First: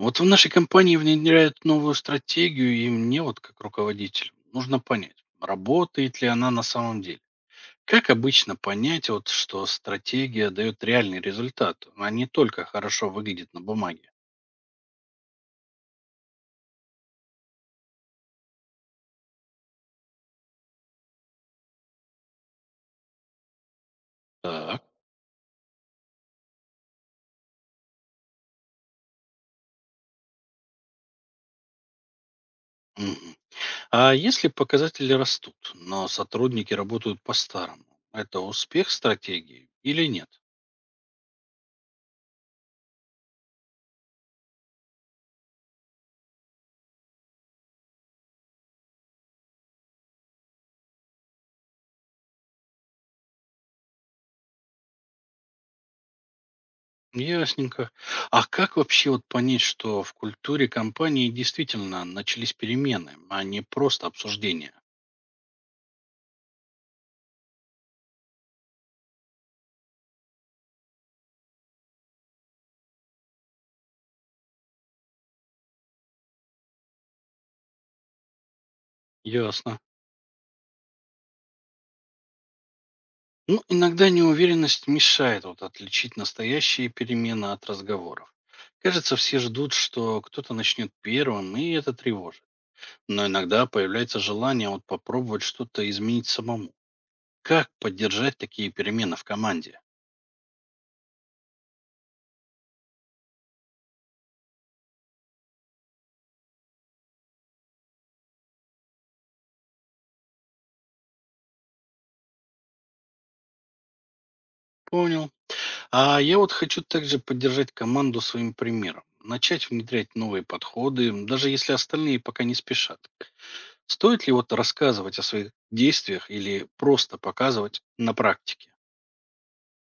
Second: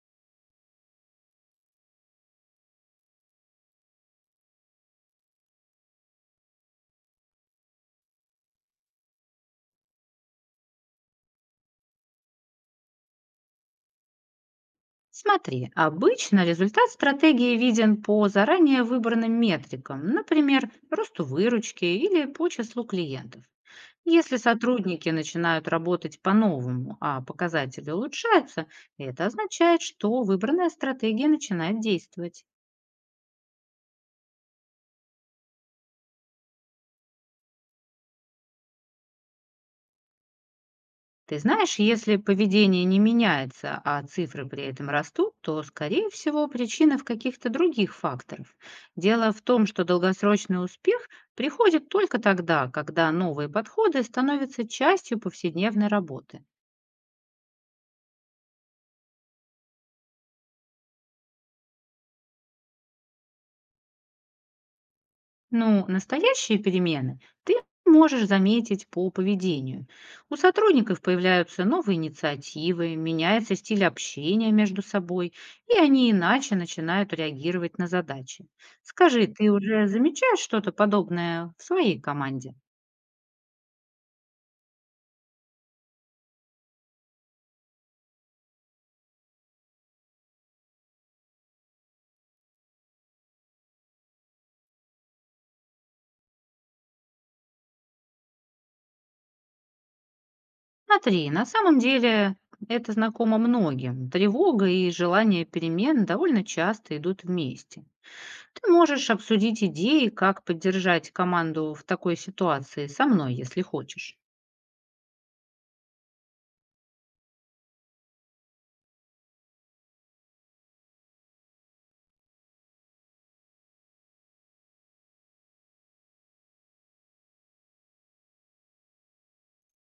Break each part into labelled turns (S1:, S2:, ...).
S1: Вот в нашей компании внедряют новую стратегию, и мне вот как руководитель нужно понять, работает ли она на самом деле. Как обычно понять, вот, что стратегия дает реальный результат, а не только хорошо выглядит на бумаге?
S2: Смотри, обычно результат стратегии виден по заранее выбранным метрикам, например, росту выручки или по числу клиентов. Если
S1: Так.
S2: сотрудники начинают работать по-новому, а показатели улучшаются, это означает, что выбранная стратегия начинает действовать.
S1: Мгм. А если показатели растут, но сотрудники работают по-старому, это успех стратегии или нет?
S2: Ты знаешь, если поведение не меняется, а цифры при этом растут, то, скорее всего, причина в каких-то других факторах. Дело в том, что долгосрочный успех приходит только тогда, когда новые подходы становятся частью повседневной работы.
S1: Ясненько. А как вообще вот понять, что в культуре компании действительно начались перемены, а не просто обсуждения?
S2: Ну, настоящие перемены ты можешь заметить по поведению. У сотрудников появляются новые инициативы, меняется стиль общения между собой, и они иначе начинают реагировать на задачи. Скажи, ты
S1: Ясно.
S2: уже замечаешь что-то подобное в своей команде?
S1: Ну, иногда неуверенность мешает вот отличить настоящие перемены от разговоров. Кажется, все ждут, что кто-то начнет первым, и это тревожит. Но иногда появляется желание вот попробовать что-то изменить самому. Как поддержать такие перемены в команде?
S2: Смотри, на самом деле это знакомо многим. Тревога и желание перемен довольно часто идут вместе. Ты можешь обсудить идеи, как поддержать команду в такой ситуации со мной, если хочешь.
S1: Понял. А я вот хочу также поддержать команду своим примером. Начать внедрять новые подходы, даже если остальные пока не спешат. Стоит ли вот рассказывать о своих действиях или просто показывать на практике?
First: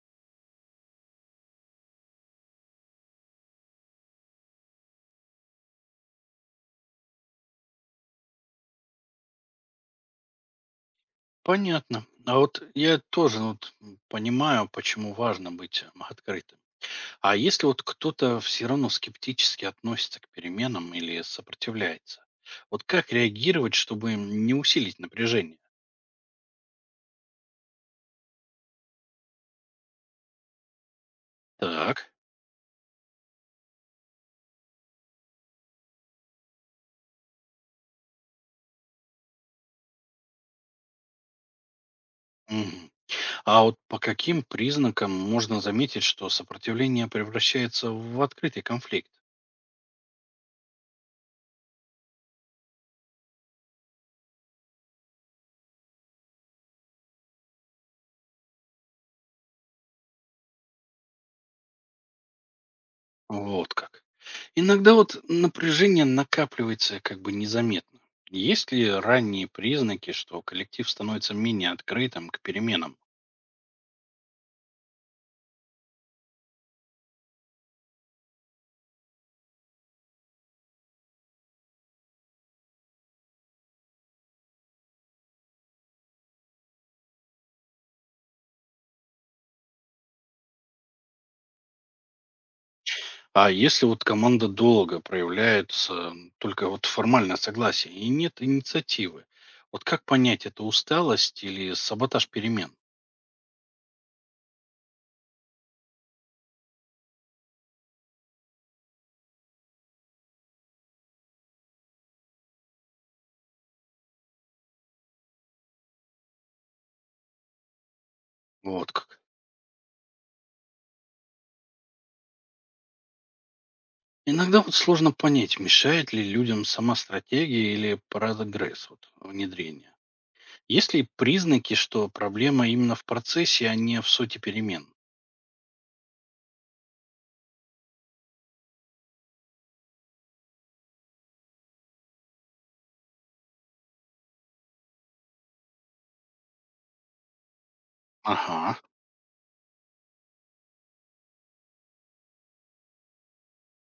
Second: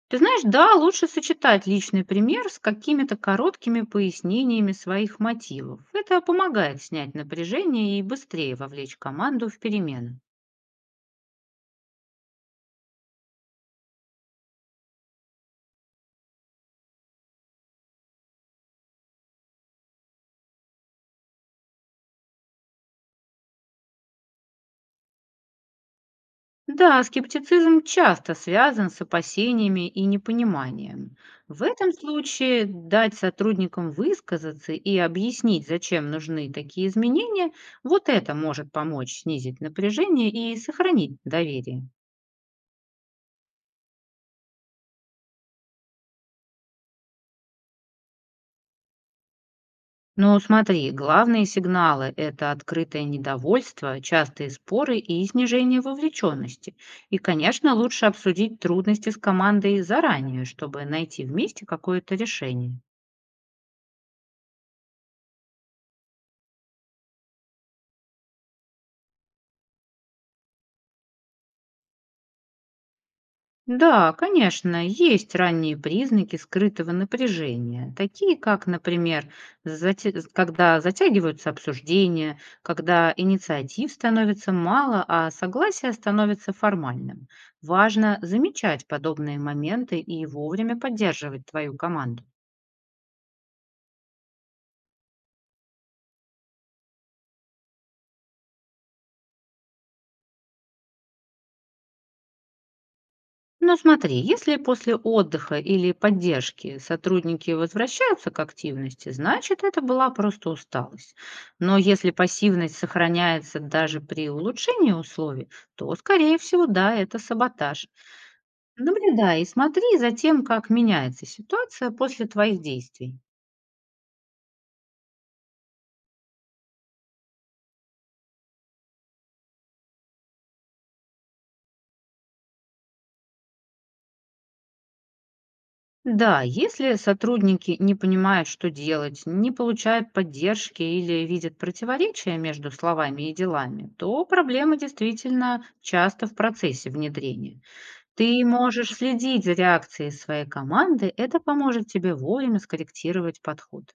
S2: Ты знаешь, да, лучше сочетать личный пример с какими-то короткими пояснениями своих мотивов. Это помогает снять напряжение и быстрее вовлечь команду в перемены.
S1: Понятно. А вот я тоже ну, вот понимаю, почему важно быть открытым. А если вот кто-то все равно скептически относится к переменам или сопротивляется, вот как реагировать, чтобы не усилить напряжение?
S2: Да, скептицизм часто связан с опасениями и непониманием. В этом
S1: Так.
S2: случае дать сотрудникам высказаться и объяснить, зачем нужны такие изменения, вот это может помочь снизить напряжение и сохранить доверие.
S1: Мгм. А вот по каким признакам можно заметить, что сопротивление превращается в открытый конфликт?
S2: Но смотри, главные сигналы– это открытое недовольство, частые споры и снижение вовлеченности. И, конечно, лучше обсудить трудности с командой заранее, чтобы найти вместе какое-то решение.
S1: Вот как. Иногда вот напряжение накапливается как бы незаметно. Есть ли ранние признаки, что коллектив становится менее открытым к переменам?
S2: Да, конечно, есть ранние признаки скрытого напряжения, такие как, например, когда затягиваются обсуждения, когда инициатив становится мало, а согласие становится формальным. Важно замечать подобные моменты и вовремя поддерживать твою команду.
S1: А если вот команда долго проявляется только вот формальное согласие и нет инициативы, вот как понять, это усталость или саботаж перемен?
S2: Но смотри, если после отдыха или поддержки сотрудники возвращаются к активности, значит, это была просто усталость. Но если пассивность сохраняется даже при улучшении условий, то, скорее всего, да, это саботаж.
S1: Вот как.
S2: Наблюдай и смотри за тем, как меняется ситуация после твоих действий.
S1: Иногда вот сложно понять, мешает ли людям сама стратегия или прогресс вот, внедрения. Есть ли признаки, что проблема именно в процессе, а не в сути перемен?
S2: Да, если сотрудники не понимают, что делать, не получают поддержки или видят противоречия между словами и делами, то проблема действительно часто в процессе внедрения. Ты
S1: Ага,
S2: можешь следить за реакцией своей команды, это поможет тебе вовремя скорректировать подход.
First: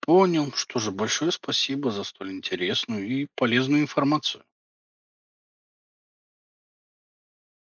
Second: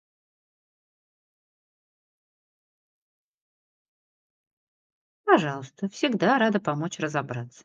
S1: понял. Что же, большое спасибо за столь интересную и полезную информацию.
S2: Пожалуйста, всегда рада помочь разобраться.